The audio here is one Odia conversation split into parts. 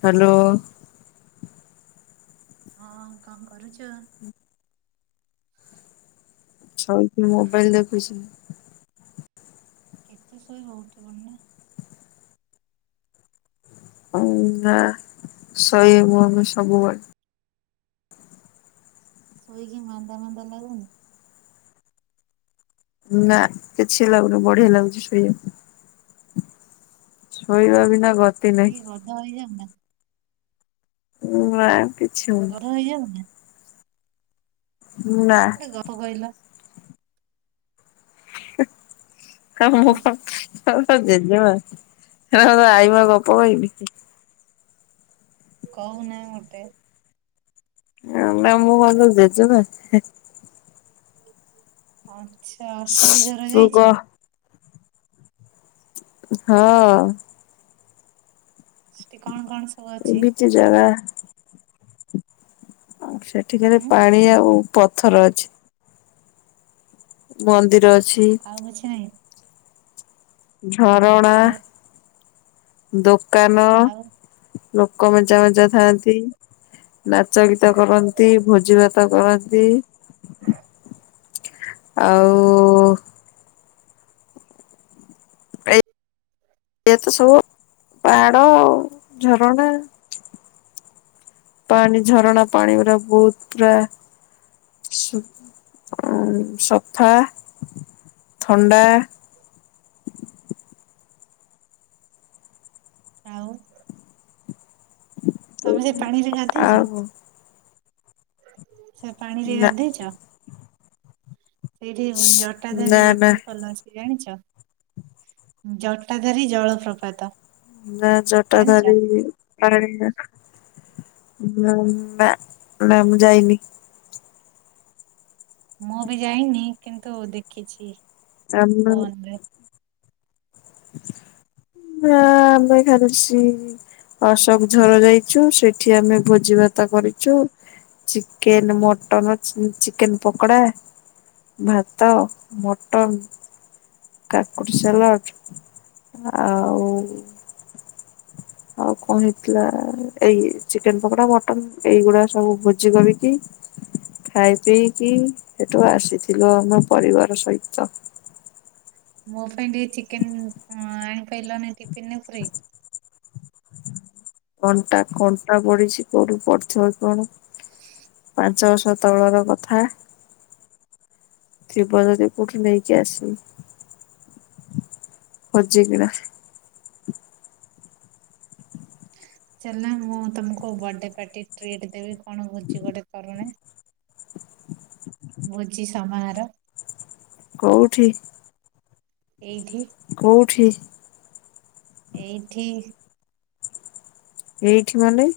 ହ୍ୟାଲୋ ହଁ କଣ କରୁଛ? ଶୋଇକି ମୋବାଇଲ ଦେଖୁଛି। କେତେ ଶୋଇବ ଉଠିପଡୁନ। ଉ ନା ଶୋଇବି ଆମେ ସବୁବେଳେ। ଶୋଇକି ମାନ୍ଦା ମାନ୍ଦା ଲାଗୁନି? ନା କିଛି ଲାଗୁନି ବଢିଆ ଲାଗୁଛି ଶୋଇବାକୁ। ଶୋଇବା ବିନା ଗତି ନାହିଁ ସଇ ଗଧ ହେଇଯାଆନ୍ତା। ନାଁ କି ଗରମ୍ ହେଇ ଯାଉନିନା। ନା କୁଆଡେ ଗଲ କହିଲ। ହଁ ତମ କୁହ ପାଖକୁ। ତୋ ଜେଜେମା ଆଉ କଣ ଆଈମା ଗପ କହିବି। କହୁନାହୁଁ ଗୋଟେ। ନାଁ ମୁଁ କଣ ତୋ ଜେଜେମା ହ୍ନେ। ଆଛା ଅଶୋକ ଝର ତୁ କହ ଯାଇଚ। ହଁ। ଷ୍ଟେ କଣ କଂସ ପବିତ୍ର ଜାଗା। ସେଠିକାର ହୁଁ ପାଣି ଆଉ ପଥର ଅଛି। ମନ୍ଦିର ଅ ଆଉ କିଛି ନାହିଁ। ଝରଣା ଆଉ ଦୋକାନ। ଆଉ ଲୋକ ମେଞ୍ଚା ମେଞ୍ଚା ଥାଆନ୍ତି। ନାଚ ଗୀତ କରନ୍ତି ଭୋଜି ଭାତ କରନ୍ତି। ଆଉ। ଏଇଆ ତ ସବୁ ପହଡ଼ ଆଉ ଝରଣା। ପାଣି ଝରଣା ପାଣି ଗୁରା ବହୁତ ପୁରା। ସୁ ଆଉ ସଫା। ଥଣ୍ଡା। ତମେ ସେ ପାଣିରେ ଗାଧେଇଚ। ଆଉ ସେ ପାଣିରେ ନା ଗାଧେଇଚ। ସେଇଠି ନା ଜଟାଧାରୀ ନା ୱାଟର ଫଲ ଅଛି ଜାଣିଚ। ଜଟାଧାରୀ ଜାଳ ପ୍ରପାତ। ନା ଜଟାଧାରୀ [inaudible] ନା ମୁଁ ଯାଇନି। ମୁଁ ବି ଯାଇନି କିନ୍ତୁ ଦେଖିଛି। ଆମେ ମାନେ। ଫୋନରେ। ଆମେ ଖାରିଚି। ଆଶୋକ୍ ଝର ଯାଇଛୁ ସେଠି ଆମେ ଭୋଜି ଭାତ କରିଛୁ। ଚିକେନ୍ ମଟନ ଚି ଚିକେନ ପକଡା। ଭାତ ମଟନ। କାକୁଡି ସାଲାଟ ଆଉ। ଆଉ କଣ ହେଇଥିଲା ଏଇ ଚିକେ ଚୀକେନ୍ ପକୋଡ଼ା ମଟନ୍ ଏଇଗୁଡ଼ା ସବୁ ଭୋଜି କରିକି। ଖାଇପି କି ହେଠୁ ଆସିଥିଲୁ ଆମ ପରିବାର ସହିତ। ମୋ ପାଈଁ ଟିକେ ଚିକେନ୍ ଉଁ ଆଣି ପାଇଲନି ଟିପିନ ରେ ପୁରେଇକି। କଣ୍ଟା କଣ୍ଟା ବଢିଛି କୋଉଠି ପଡ଼ିଥିବ କି କଣ। ପାଞ୍ଚ ବର୍ଷ ତଳର କଥା। ଥିବ ଯଦି କୋଉଠି ନେଇଜା ଆସିକି। ଖୋଜିକିନା। ଚାଲୁନା ମୁଁ ତମକୁ ବାଡେ ଟ୍ରିଟ ଦେବି କଣ ଭୋଜି ଗୋଟେ କରୁନ। ଭୋଜି ସମାହାରୋ। କୋଉଠି। ଏଇଠି। କୋଉଠି। ଏଇଠି। ଏଇଠି ମାନେ।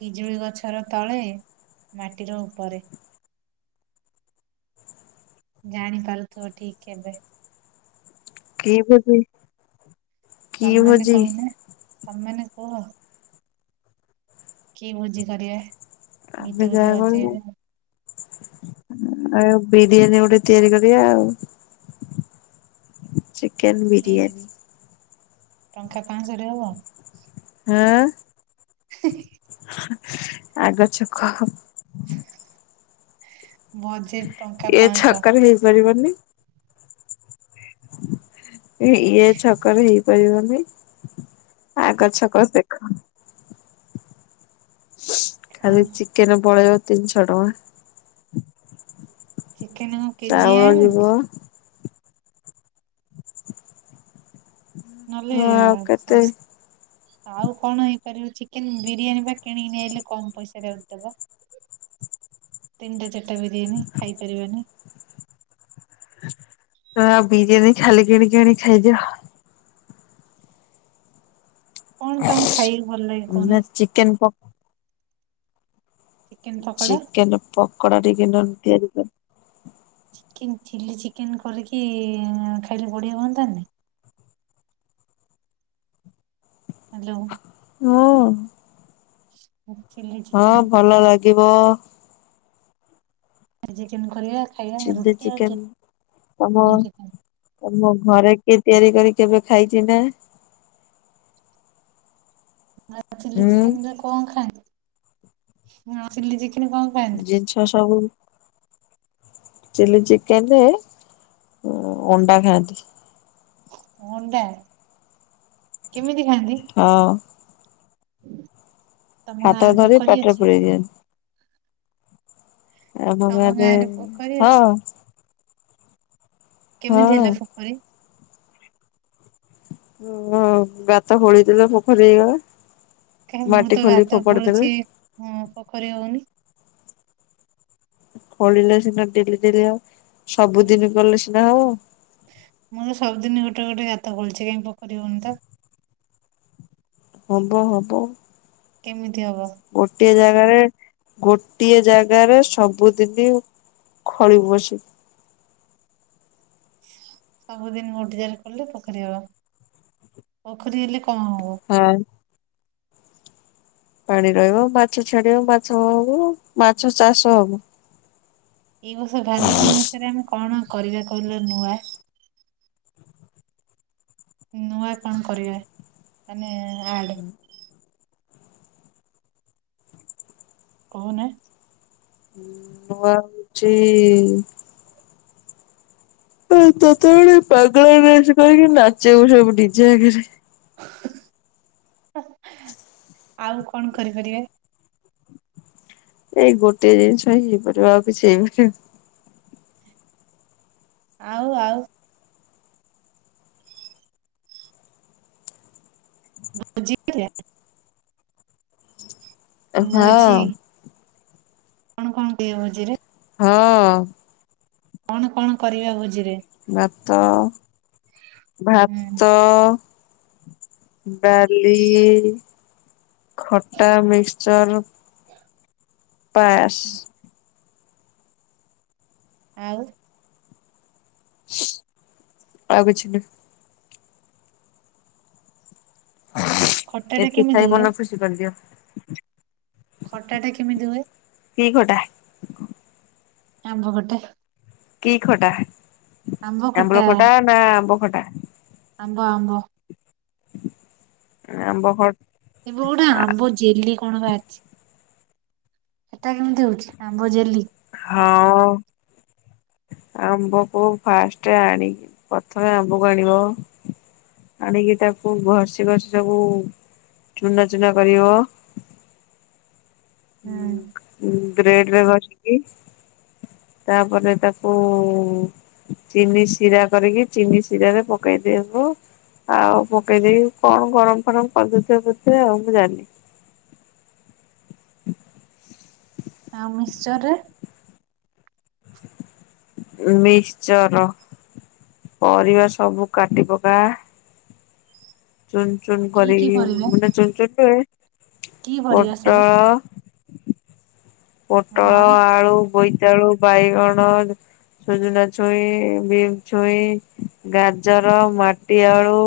ପିଜୁଳି ଗଛର ତଳେ ମାଟିର ଉପରେ। ଜାଣିପାରୁଥିବ ଠିକ କେବେ? [unintelligible] ତମେମାନେ ଭୋଜି କହୁନ ତମେମାନେ କୁହ। କି ଭୋଜି କରିବା? ଆମେ ଗୀତ ଫିତ ଯାହା କହିବୁ। ବଜେଇବେ ଆଉ ବିରିୟାନୀ ଗୋଟେ ତିଆରି କରିବା ଆଉ। ଚିକେନ କି ବିରିୟାନୀ। ଟଙ୍କା ପାଁଶହରେ ହବ। ଆଁ [inaudible] ଆଗଛକ। ବଜେ ଏ ଛକରେ ହେଇପାରିବନି। ଇଏ ଛକରେ ହେଇପାରିବନି। ଆଗ ଛକ ଦେଖ। ଖାଲି ଚିକେନ ପଳେଇବ ତିନିଶହ ଟଙ୍କା। ଚିକେନ କେଜିଏ ଚାଉଳ ଆଣ ଯିବ। ନହେଲେ ହଁ ଆଉ କେତେ ଆଉ କଣ ହେଇପାରିବ ଚିକେନ ବିରିୟାନୀ ବା କିଣିକି ନେଇ ଆସିଲେ କମ ପଇସାରେ ଦବ। ତିନିଟା ଚାରିଟା ବିରିୟାନୀ ଖାଇପାରିବାନି। ବିରିୟାନୀ ଖାଲି କିଣି କିଣି ଖାଇଦିଅ। କଣ ତମ ଖାଇ ନା ଚିକେନ ପକ ଚିକେନ ପକୋଡା ଚିକେନ ପକୋଡା ଟିକେ ନ ହେଲେ ତିଆରି କରି ଚିକେନ ଚିଲ୍ଲି ଚିକେନ କରିକି ଖାଇଲେ ବଢିଆ ହୁଅନ୍ତାନି। [inaudible] ହ୍ୟାଲୋ। ହଁ। ଚିଲ୍ଲି ହଁ ଚିକେନ। [unintelligible] ଆ ଚିକେନ କରିବା। ଖାଇବା ଚିଲ୍ଲି ରୁଟି ଆଉ ଚିକେନ ତମ ଚିଲି ଚିକେନ ତମ ଘରେ କିଏ ତିଆରି କରି କେବେ ଖାଇଚି ନା। ଚିଲ୍ଲି ହୁଁ ଚିକେନରେ କଣ ଖାଆନ୍ତି? କଣ ଖାଆନ୍ତି ଜିନିଷ ସବୁ ଚିଲ୍ଲି ଚିକେନ ଅଣ୍ଡା ଖାନ୍ତି। ଅଣ୍ଡା କେମିତି ଖାନ୍ତି? ହଁ ହାତରେ ଧରି ପାଟିରେ ପୁରେଇ ଦିଅନ୍ତି। ଆମ ଗାଁ ତମ ରେ ଗାଁରେ ପୋଖରୀ ହଁ। ଅଛି କେମିତି ହଁ ହେଲା ପୋଖରୀ? ଓ ଗାତ ଖୋଳି ଦେବେ ପୋଖରୀ ହେଇଗଲା। କାଇଁ ମୁଁ ମାଟି ତ ଖୋଲି ଗାତ ଫୋପାଡି ଦେଲେ ଖୋଳୁଛି ଉଁ ପୋଖରୀ ହଉନି। ଖୋଳିଲେ ସିନା ଡେଲି ଡେଲି ସବୁଦିନ କଲେ ସିନା ହବ। ମୋର ସବୁଦିନ ଗୋଟେ ଗୋଟେ ଗାତ ଖୋଲିଛି କାଇଁ ପୋଖରୀ ହଉନି ତ। ହବ ହବ। କେମିତି ହବ। ଗୋଟିଏ ଯାଗ ଜାଗାରେ ଗୋଟିଏ ଜାଗାରେ ସବୁଦିନ ଖୋଳିବୁ ଆସି [inaudible] ସବୁଦିନ ଗୋଟ ଜାଗାରେ କଲେ ପୋଖରୀ ହବ। ପୋଖରୀ ହେଲେ କଣ ହବ? ହଁ ପାଣି ରହିବ ମାଛ ଛାଡିବ ମାଛ ହବ। ମାଛ ଚାଷ ହବ। ଏଇ ବର୍ଷ ଭାଲୁକୁଣୀ ଓଷାରେ ଆମେ କଣ କରିବା କହିଲ ନୂଆ? ନୂଆ କଣ କରିବା ମାନେ ଆଡ୍? କହୁନ। ନୂଆ ହଉଛି ଏ ତତେ ଗୋଟେ ପାଗଳା ଡ୍ରେସ୍ କରିକି ନାଚିବ ସବୁ ଡିଜେ ଆଗରେ। ହା ଆଉ କଣ କରିପାରିବେ? ଏଇ ଗୋଟେ ଜିନିଷ ହେଇପାରିବ। ଆଉ କିଛି ହେଇପାରିବ ଆଉ ଆଉ ଭୋଜି କରିବା? ଏ ହଁ। ଭୋଜି କଣ କଣ ହୁଏ ଭୋଜିରେ? ହଁ। କଣ କଣ କରିବା ଭୋଜି ବାତ, ହୁଁ ଭାତ ଡାଲି ଖଟା, ମିକ୍ସଚର୍, ପାସ୍ ଆଉ ଆଉ କିଛି ନା। ଖଟା ଟା ଏଥି କେମିତି ଖାଇ ହୁଏ ମନ ଖୁସି କରିଦିଅ। ଖଟା ଟା କେମିତି ହୁଏ? କି ଖଟା? ଆମ୍ବ ଖଟା। କି ଖଟା ଆମ୍ବୁଲ ଖଟା ନା ଆମ୍ବ ଖ ଆମ୍ବ, ଆମ୍ବ। ଆମ୍ବ ଖ ଏବେ ଗୋଟେ ଆମ୍ବ ଜେଲି କଣ ବାହାରିଚି? ସେଟା କେମିତି ହଉଛି ଆମ୍ବ ଜେଲି? ହଁ। ଆମ୍ବକୁ ଫାଷ୍ଟ ଆଣି। ପ୍ରଥମେ ଆମ୍ବକୁ ଆଣିବ ଆଣିକି ତାକୁ ଘଷି ଘଷି ସବୁ ଚୁନା ଚୁନା କରିବ। ହୁଁ, ଉଁ, ଗ୍ରେଡ୍ ରେ ଘଷିକି ତାପରେ ତାକୁ ଚିନି ଶିରା କରିକି ଚିନି ଶିରରେ ପକେଇ ଦେବ। ଆଉ ପକେଇଦେଇକି କଣ ଗରମ ଫରମ କରିଦଉଥିବେ ବୋଧେ ଆଉ ମୁଁ ଜାଣିନି। [inaudible] ଆଉ ମିଶ୍ଚର୍ ରେ? ମିଶ୍ଚର ପରିବା ସବୁ କାଟି ପକା। ଚୁନ ଚୁନ କି କି କରିକି ପରିବା ମାନେ ଚୁନ ଚୁନ ନୁହେଁ। କି ପରିବା ପୋଟଳ ସବୁ ପୋଟଳ, ହଁ ଆଳୁ, ବୋଇତାଳୁ, ବାଇଗଣ ସୁଜୁନା ଛୁଇଁ, ବିମ ଛୁଇଁ, ଗାଜର, ମାଟି ଆଳୁ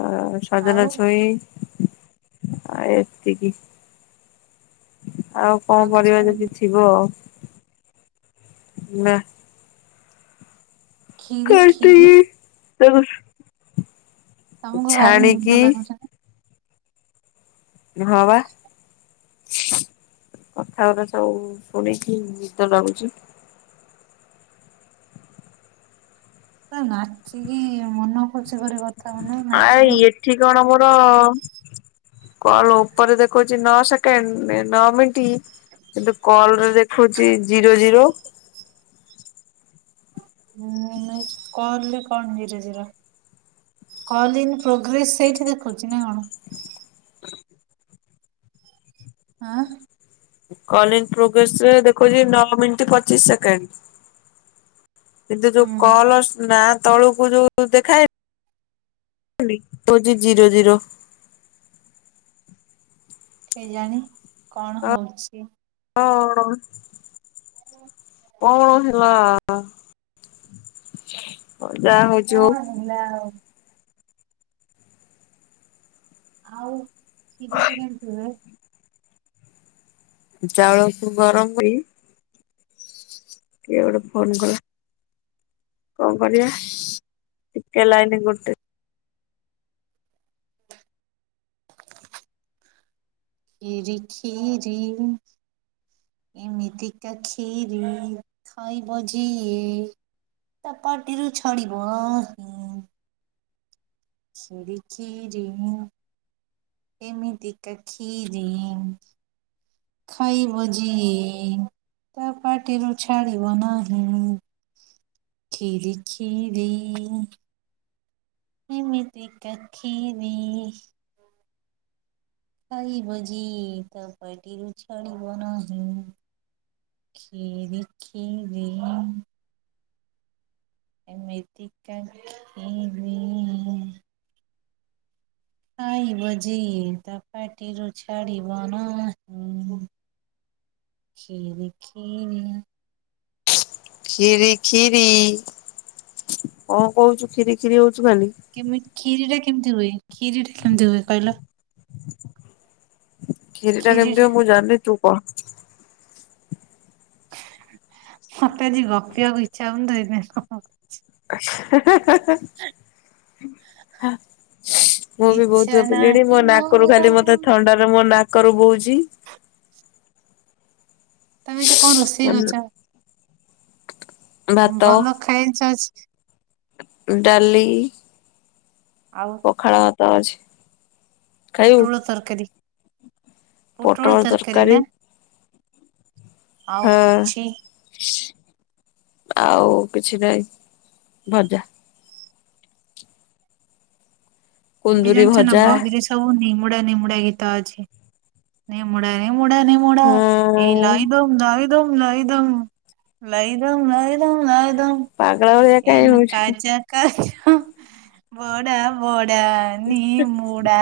ଆ, ସଜନା ଆଉ ଛୁଇଁ ଆ, ଏତିକି। ଆଉ କଣ କିଛି ପରିବା ପଡେନି ଯଦି ଥିବ ନା। ଖିରି, ଖିରି କାଟିକି ତାକୁ ତମକୁ ଭାରି ନିଦ ଛାଣିକି ଲାଗୁଛି ନା ହଁ ବା। କଥା ଗୁଡା ସବୁ ଶୁଣିକି ନିଦ ଲାଗୁଚି। [inaudible] ନାଚିକି ମନ ଖୋସି କରି କଥା କ ନା ନାଚିଲ ହ ମୋର କଣ ଉପରେ ଦେଖଉଛି ନଅ ସେକେଣ୍ଡ ନଅ ମିନିଟ୍। କିନ୍ତୁ କଲରେ ଦେଖୁଛି ଜିରୋ ଜିରୋ। ହୁଁ ନ କହିଲ କଣ zero zero? Call in progress ସେଇଠି ଦେଖାଉଛି ନା କଣ? ହଁ। କ ପ୍ରୋଗ୍ରେସରେ ଦେଖଉଛି ନଅ ମିନିଟ ପଚିଶ ସେକେଣ୍ଡ। କିନ୍ତୁ ଯୋଉ ହୁଁ କଲ ନା ତଳୁକୁ ଯୋଉ ଦେଖାଏନି କୋହୁଚି ଜିରୋ ଜିରୋ। କେଜାଣି କଣ ହଉଛି? କଣ କଣ ହେଲା? ମ ଯାହା ହଉଛି ହୋଉ କଣ ହେଲା ଆଉ ଆଉ କ୍ଷୀରିଟା କେମତି ହୁଏ? ଚାଉଳ କୁ ଗରମ ହୋଇ କିଏ ଗୋଟେ ଫୋନ କଲା କଣ କରିବା? ଟିକେ ଲାଇନ୍ ଗୋଟେ କ୍ଷୀରି କ୍ଷୀରି। ଏମିତିକା କ୍ଷୀରି ଖାଇବ ଯିଏ। ତା ପାଟିରୁ ଛାଡିବ ନାହିଁ। [unintelligible] ଏମିତି କା କ୍ଷୀରି। ଖାଇ ଭୋଜି ଏ ତା ପାଟିରୁ ଛାଡିବ ନାହିଁ। କ୍ଷୀରି କ୍ଷୀରି। ଏମିତି କା କ୍ଷୀରି ଖାଇବ ଯିଏ ତା ପାଟିରୁ ଛାଡିବ ନାହିଁ। କ୍ଷୀରି କ୍ଷୀରି। ଏମିତି କା କ୍ଷୀରି ଖାଇବ ଯିଏ ତା ପାଟିରୁ ଛାଡିବ ନାହିଁ। କ୍ଷୀରି କ୍ଷୀରି। କ୍ଷୀରି କ୍ଷୀରି କଣ କହୁଛୁ କ୍ଷୀରି କ୍ଷୀରି ହଉ କେମ କ୍ଷୀରିଟା କେମିତି ହୁଏ କ୍ଷୀରି ଟା କେମିତି ହୁଏ କହିଲ? କ୍ଷିରୀ ଟା କେମିତି ହୁଏ ଖିରିରେ ମୁଁ ଜାଣିନି ତୁ କହ। ମତେ ଆଜି ଗପିବାକୁ ଇଚ୍ଛା ହଉନି ତ ସେଥିପାଇଁ [unintelligible] ହ ମୁଁ ବି ଇଚ୍ଛା ବହୁତ ଗପିଲିଣି ନାହିଁ ମୋ ନାକରୁ ମୋର ଖାଲି ମତେ ଥଣ୍ଡାରେ ମୋ ନାକ କରୁ ବୋହୁଛି। ତମେ ଯେ କଣ ରୋଷେଇ କରିଛ? ଭାତ ଭଲ ଖାଇଚ ଆଜି। ଡାଲି। ଆଉ ପଖାଳ ଭାତ ଅଛି। ଖାଇବୁ? ପୋଟଳ ତରକାରୀ। ପୋଟଳ ତରକାରୀ। ଆଉ ହଁ କିଛି ଆଉ କିଛି ନାହିଁ ଭଜା। ଏ ବି କୁନ୍ଦୁରି ଜାଣିଛ ନା ଭଜା ଭଗିରେ ସବୁ ନିମୁଡା ନିମୁଡା ଗୀତ ଆଜି ନିମୁଡ଼ା ମଡ଼ା ନ ମଡ଼ା ଏଇ ହଁ ଲାଇ ଦମ ଲାଇ ଦମ ଲାଇ ଦମ ଲାଇ ଦମ ଲାଇ ଦ ଆ ଆଉଦ ପାଗଳା ଭଳିଆ କାଇଁ ଏ ହଉଛୁ। କାଚା କାଚା ହଁ ବଡ଼ା ବଡ଼ା ନିମୁଡ଼ା।